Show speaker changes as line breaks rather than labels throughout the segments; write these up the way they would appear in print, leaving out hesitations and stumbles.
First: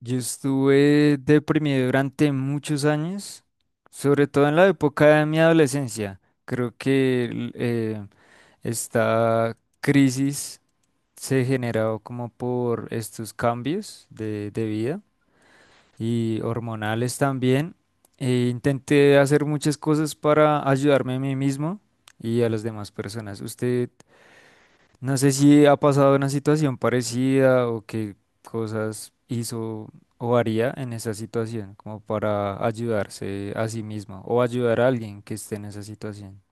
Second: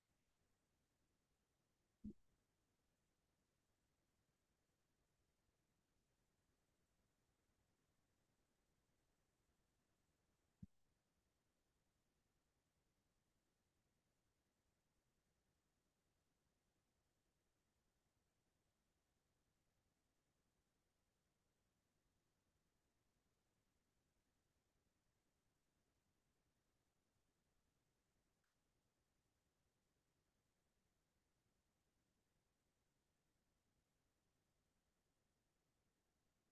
Yo estuve deprimido durante muchos años, sobre todo en la época de mi adolescencia. Creo que esta crisis se generó como por estos cambios de vida y hormonales también. E intenté hacer muchas cosas para ayudarme a mí mismo y a las demás personas. Usted no sé si ha pasado una situación parecida o qué cosas hizo o haría en esa situación, como para ayudarse a sí mismo o ayudar a alguien que esté en esa situación.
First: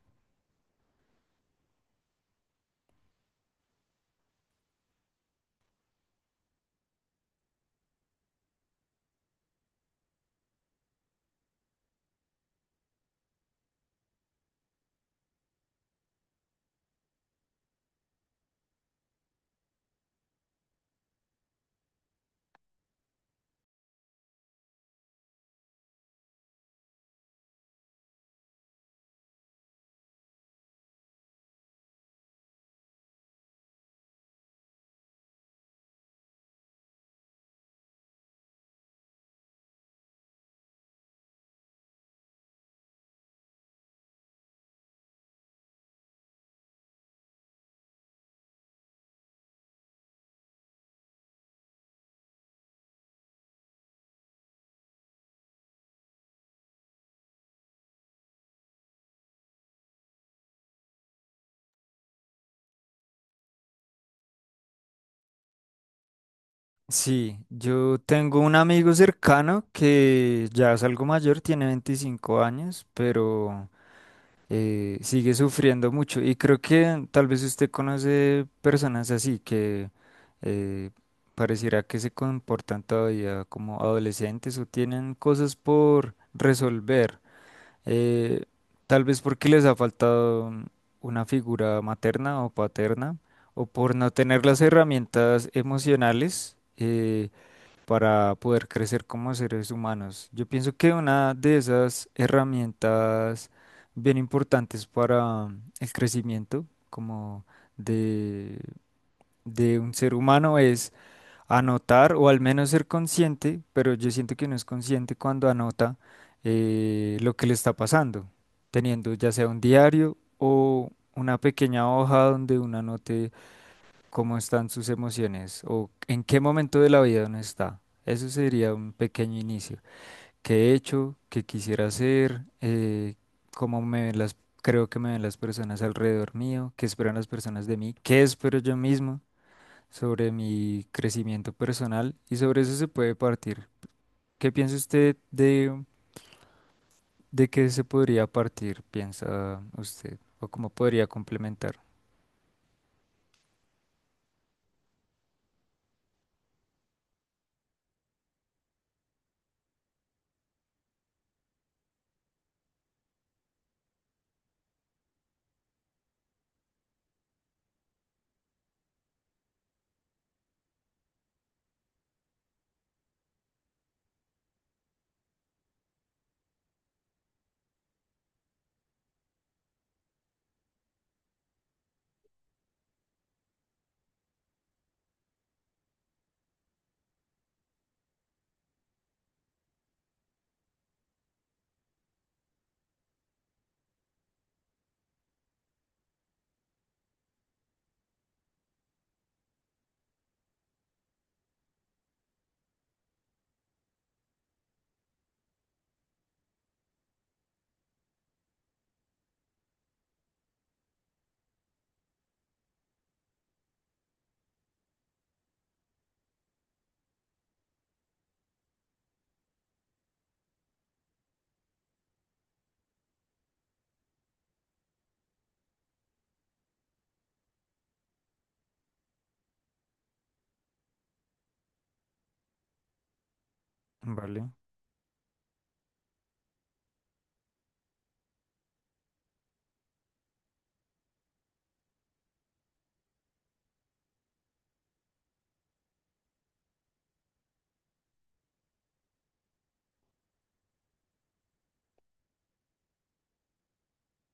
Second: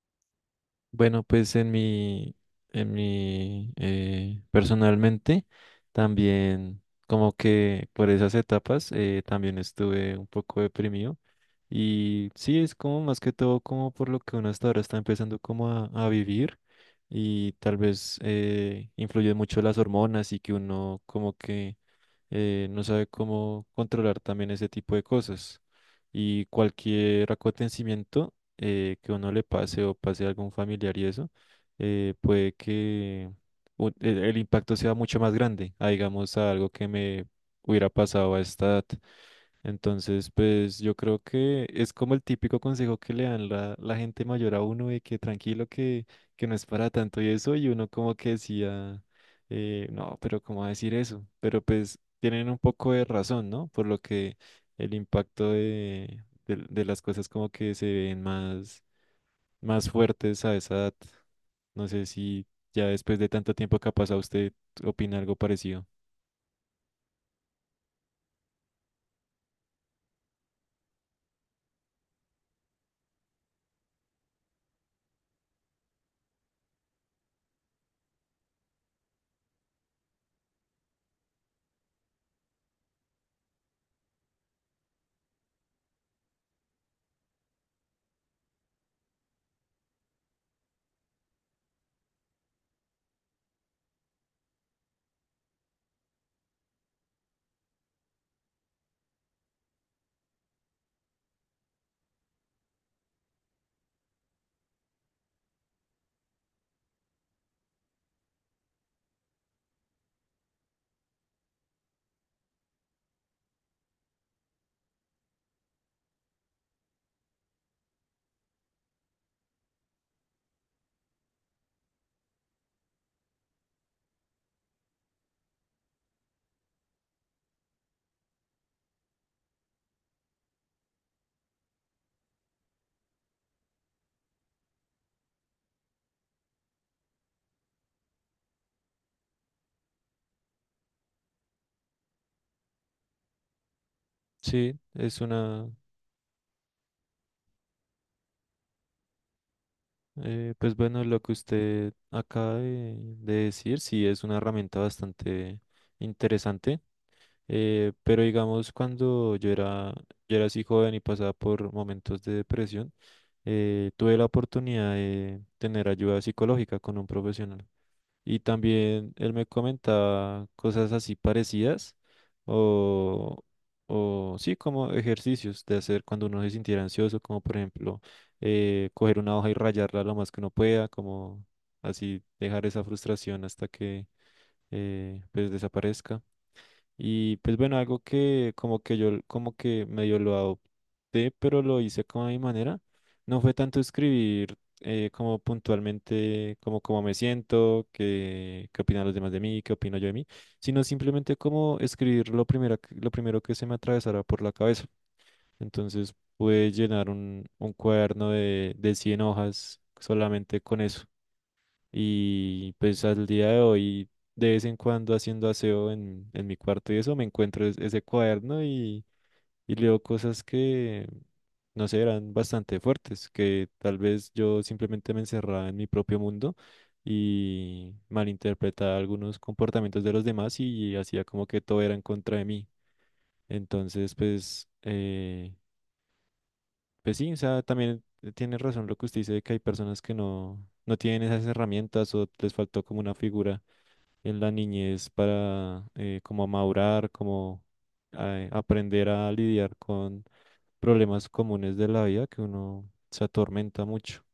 Bueno, pues personalmente, también como que por esas etapas también estuve un poco deprimido y sí, es como más que todo como por lo que uno hasta ahora está empezando como a vivir y tal vez influye mucho las hormonas y que uno como que no sabe cómo controlar también ese tipo de cosas. Y cualquier acontecimiento que uno le pase o pase a algún familiar y eso, puede que el impacto sea mucho más grande, a, digamos, a algo que me hubiera pasado a esta edad. Entonces, pues yo creo que es como el típico consejo que le dan la gente mayor a uno de que tranquilo, que no es para tanto y eso, y uno como que decía, no, pero ¿cómo va a decir eso? Pero pues tienen un poco de razón, ¿no? Por lo que el impacto de las cosas como que se ven más fuertes a esa edad. No sé si ya después de tanto tiempo que ha pasado usted opina algo parecido.
Sí, yo tengo un amigo cercano que ya es algo mayor, tiene 25 años, pero sigue sufriendo mucho. Y creo que tal vez usted conoce personas así que eh, pareciera que se comportan todavía como adolescentes o tienen cosas por resolver. eh, Tal vez porque les ha faltado una figura materna o paterna o por no tener las herramientas emocionales. Para poder crecer como seres humanos. Yo pienso que una de esas herramientas bien importantes para el crecimiento como de, de un ser humano es anotar o al menos ser consciente, pero yo siento que no es consciente cuando anota lo que le está pasando, teniendo ya sea un diario o una pequeña hoja donde uno anote cómo están sus emociones o en qué momento de la vida uno está. Eso sería un pequeño inicio. ¿Qué he hecho? ¿Qué quisiera hacer? ¿Cómo me ven las, Creo que me ven las personas alrededor mío? ¿Qué esperan las personas de mí? ¿Qué espero yo mismo sobre mi crecimiento personal? Y sobre eso se puede partir. ¿Qué
Sí,
piensa usted
es una.
de, ¿De qué se podría partir, piensa usted? ¿O cómo
Pues bueno,
podría
lo que
complementar?
usted acaba de decir, sí es una herramienta bastante interesante, pero digamos yo era así joven y pasaba por momentos de depresión, tuve la oportunidad de tener ayuda psicológica con un profesional. Y también él me comentaba cosas así parecidas o, o sí, como ejercicios de hacer cuando uno se sintiera ansioso, como por ejemplo coger una hoja y rayarla lo más que uno pueda, como así dejar esa frustración hasta que pues desaparezca. Y pues bueno, algo que como que yo como que medio lo adopté, pero lo hice como a mi manera. No fue tanto escribir como puntualmente, como cómo me siento, qué opinan los demás de mí, qué opino yo de mí, sino simplemente como escribir lo primero, lo primero que se me atravesara por la cabeza. Entonces pude llenar un cuaderno de 100 hojas solamente con eso. Y pues al día de hoy, de vez en cuando haciendo aseo en mi cuarto y eso, me encuentro ese cuaderno y leo cosas que, no sé, eran bastante fuertes, que tal vez yo simplemente me encerraba en mi propio mundo y malinterpretaba algunos comportamientos de los demás y hacía como que todo era en contra de mí. Entonces,
¿Vale?
pues, pues sí, o sea, también tiene razón lo que usted dice de que hay personas que no, no tienen esas herramientas o les faltó como una figura en la niñez para como madurar, como aprender a lidiar con problemas comunes de la vida que uno se atormenta mucho.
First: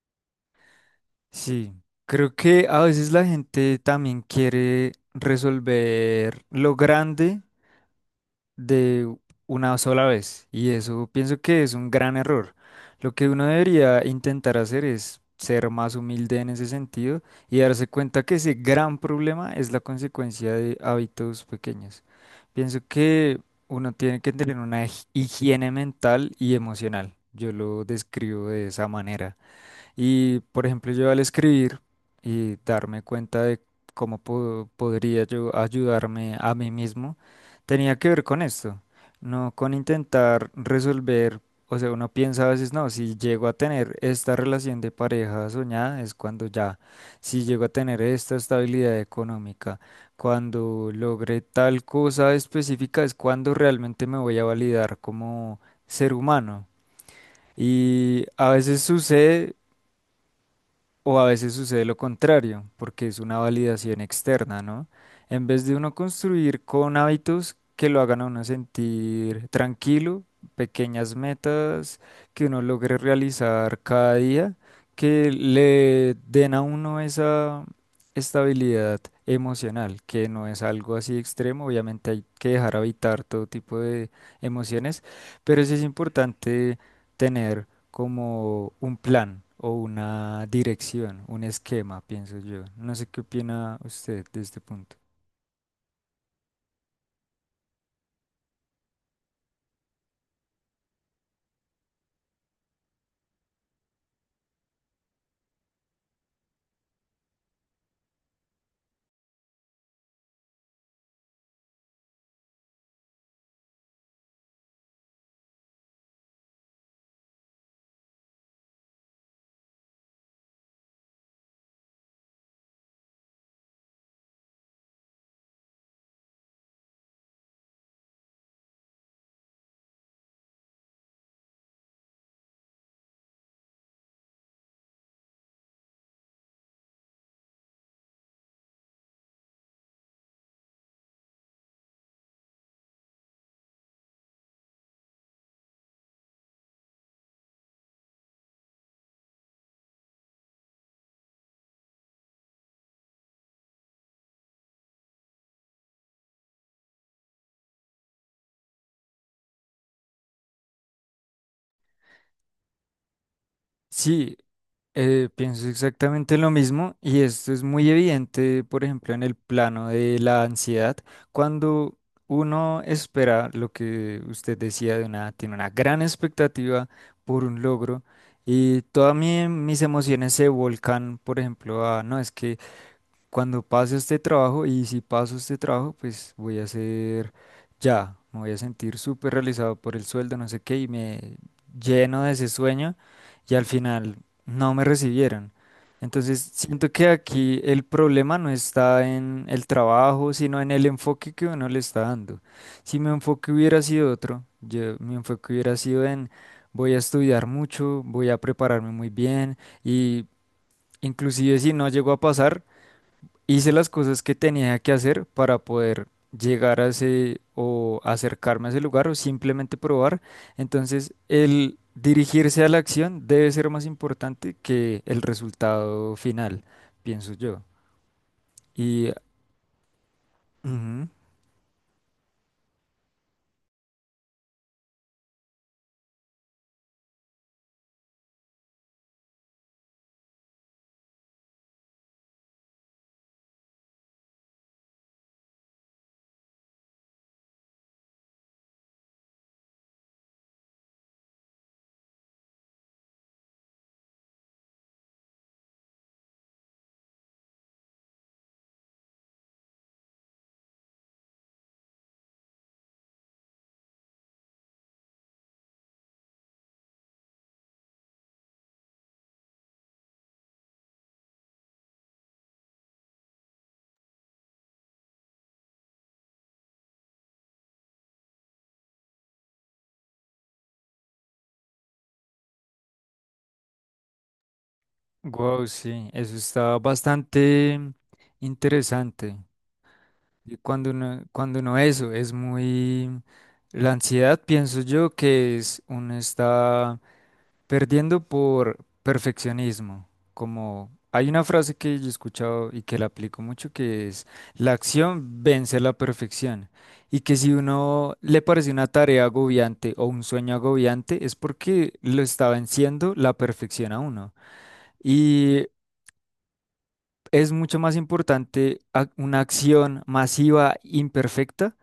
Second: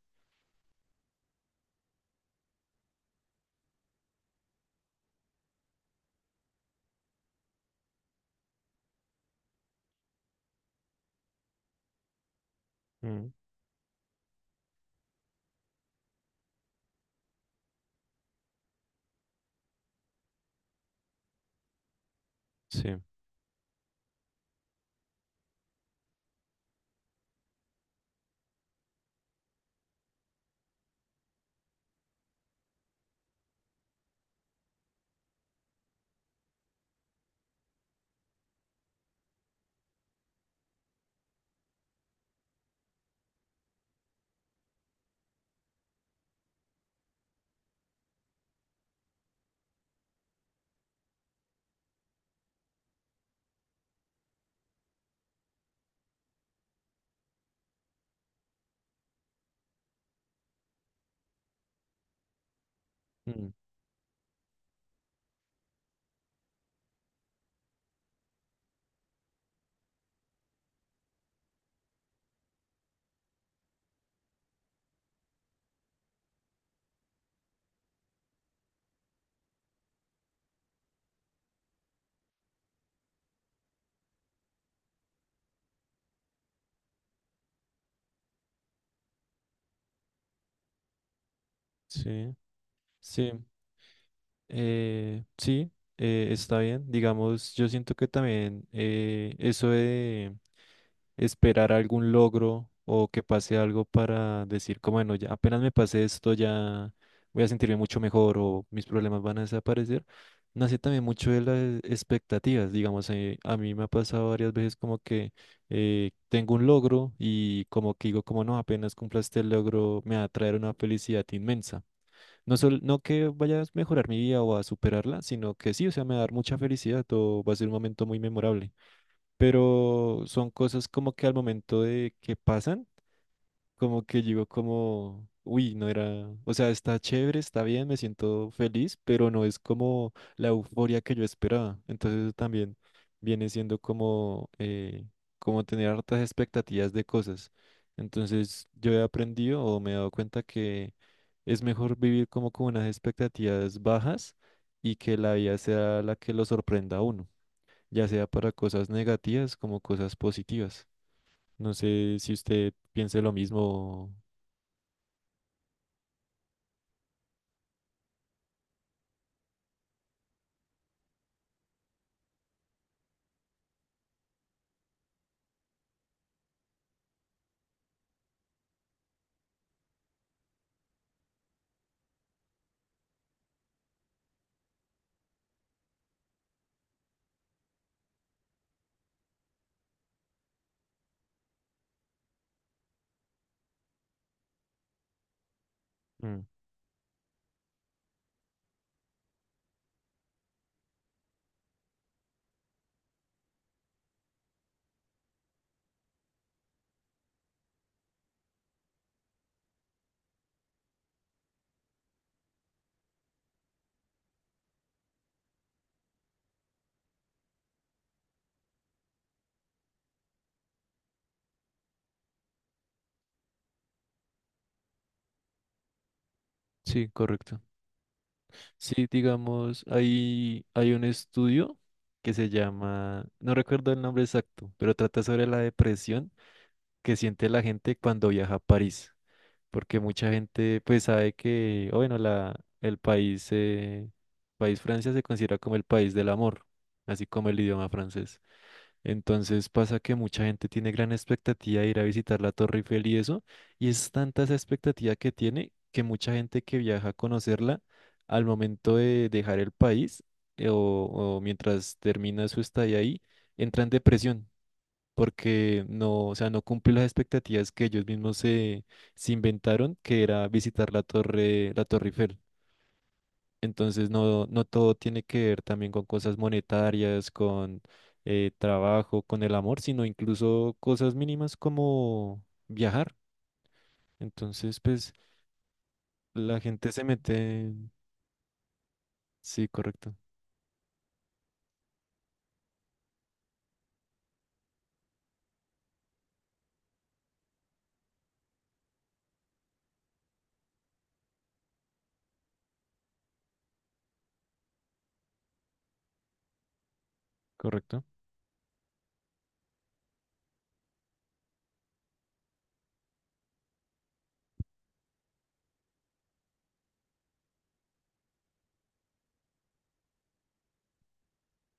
Sí, creo que a veces la gente también quiere resolver lo grande de una sola vez y eso pienso que es un gran error. Lo que
Mm,
uno debería intentar hacer es ser más humilde en ese sentido y darse cuenta que ese gran problema es la consecuencia de hábitos pequeños. Pienso
sí.
que uno tiene que tener una higiene mental y emocional. Yo lo describo de esa manera. Y, por ejemplo, yo al escribir y darme cuenta de cómo podría yo ayudarme a mí mismo, tenía que ver con esto, no con intentar resolver, o sea, uno piensa a veces, no, si llego a tener esta relación de pareja soñada es cuando ya, si llego a tener esta estabilidad económica, cuando logre tal cosa específica es cuando realmente me voy a validar como ser humano. Y a veces sucede o a veces sucede lo contrario, porque es una
Mm,
validación externa, ¿no? En vez de uno construir con hábitos que lo hagan a uno sentir tranquilo, pequeñas metas que uno logre realizar cada día, que le den a uno esa estabilidad emocional, que no es algo así extremo, obviamente hay que dejar habitar todo tipo de emociones, pero sí es importante tener como un plan o una dirección, un esquema,
sí,
pienso yo. No sé qué
sí.
opina usted de este punto.
Eh, sí, está bien. Digamos, yo siento que también eso de esperar algún logro o que pase algo para decir, como bueno, ya apenas me pase esto, ya voy a sentirme mucho mejor o mis problemas van a desaparecer, nace también mucho de las expectativas. Digamos, a mí me ha pasado varias veces como que tengo un logro y como que digo, como no, apenas cumpla este logro, me va a traer una felicidad inmensa. No, no que vaya a mejorar mi vida o a superarla, sino que sí, o sea, me va a dar mucha felicidad o va a ser un momento muy memorable. Pero son cosas como que al momento de que pasan, como que llegó como, uy, no era, o sea, está chévere, está bien, me siento feliz, pero no es como la euforia que yo esperaba. Entonces también viene siendo como, como tener hartas expectativas de cosas. Entonces yo he aprendido o me he dado cuenta que es mejor vivir como con unas expectativas bajas y que la vida sea la que lo sorprenda a uno, ya sea para cosas negativas como cosas positivas. No sé si usted piense lo mismo.
Sí, pienso exactamente lo mismo y esto es muy evidente, por ejemplo, en el plano de la ansiedad, cuando uno espera lo que usted decía de una, tiene una gran expectativa por un logro y todas mis emociones se volcan, por ejemplo, a, no, es que cuando pase este trabajo, y si paso este trabajo, pues voy a ser ya, me voy a sentir súper realizado por el sueldo, no sé qué, y me lleno de ese sueño y al final no me recibieron.
Mm.
Entonces, siento que aquí el problema no está en el trabajo, sino en el enfoque que uno le está dando. Si mi enfoque hubiera sido otro, yo, mi enfoque hubiera sido en voy a estudiar mucho, voy a prepararme muy bien y inclusive si no llego a pasar, hice las cosas que tenía que hacer para poder llegar a ese o acercarme a ese lugar o simplemente probar. Entonces, el dirigirse a la acción debe ser más importante que el resultado final,
Sí,
pienso
correcto.
yo.
Sí,
Y,
digamos, hay un estudio que se llama, no recuerdo el nombre exacto, pero trata sobre la depresión que siente la gente cuando viaja a París. Porque mucha gente pues sabe que, o bueno, el país, país Francia se considera como el país del amor, así como el idioma francés. Entonces pasa que mucha gente tiene gran expectativa de ir a visitar la Torre Eiffel y eso, y es tanta esa expectativa que tiene que mucha gente que viaja a conocerla al momento de dejar el país o mientras termina su estadía ahí, entra en depresión porque no, o sea, no cumple las expectativas que ellos mismos se inventaron, que era visitar la Torre Eiffel. Entonces, no, no todo tiene que ver también con cosas monetarias, con trabajo, con el amor, sino incluso cosas mínimas como viajar. Entonces, pues
wow, sí, eso
la
está
gente se mete.
bastante
En-
interesante.
Sí, correcto,
Y cuando uno eso es muy... La ansiedad, pienso yo, que es uno está perdiendo por perfeccionismo, como hay una frase que yo he escuchado y que la aplico mucho, que es la acción vence la perfección. Y que si
correcto.
uno le parece una tarea agobiante o un sueño agobiante, es porque lo está venciendo la perfección a uno. Y es mucho más importante una acción masiva imperfecta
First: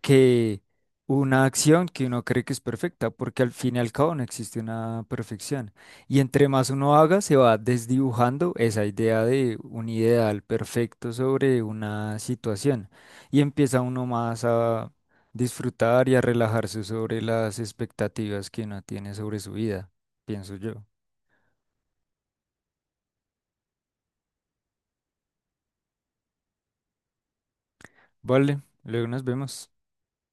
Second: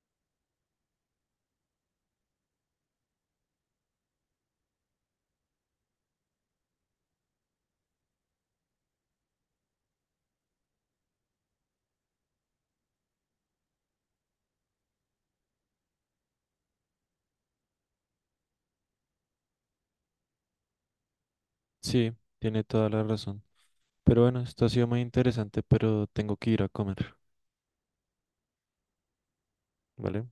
que una acción que uno cree que es perfecta, porque al fin y al cabo no existe una perfección. Y entre más uno haga, se va desdibujando esa idea de un ideal perfecto sobre una situación y empieza uno más a disfrutar y a relajarse sobre las expectativas que uno tiene sobre su vida, pienso yo.
Sí, tiene toda la razón. Pero bueno, esto ha sido muy interesante, pero tengo que ir a comer,
Vale, luego nos vemos.
¿vale?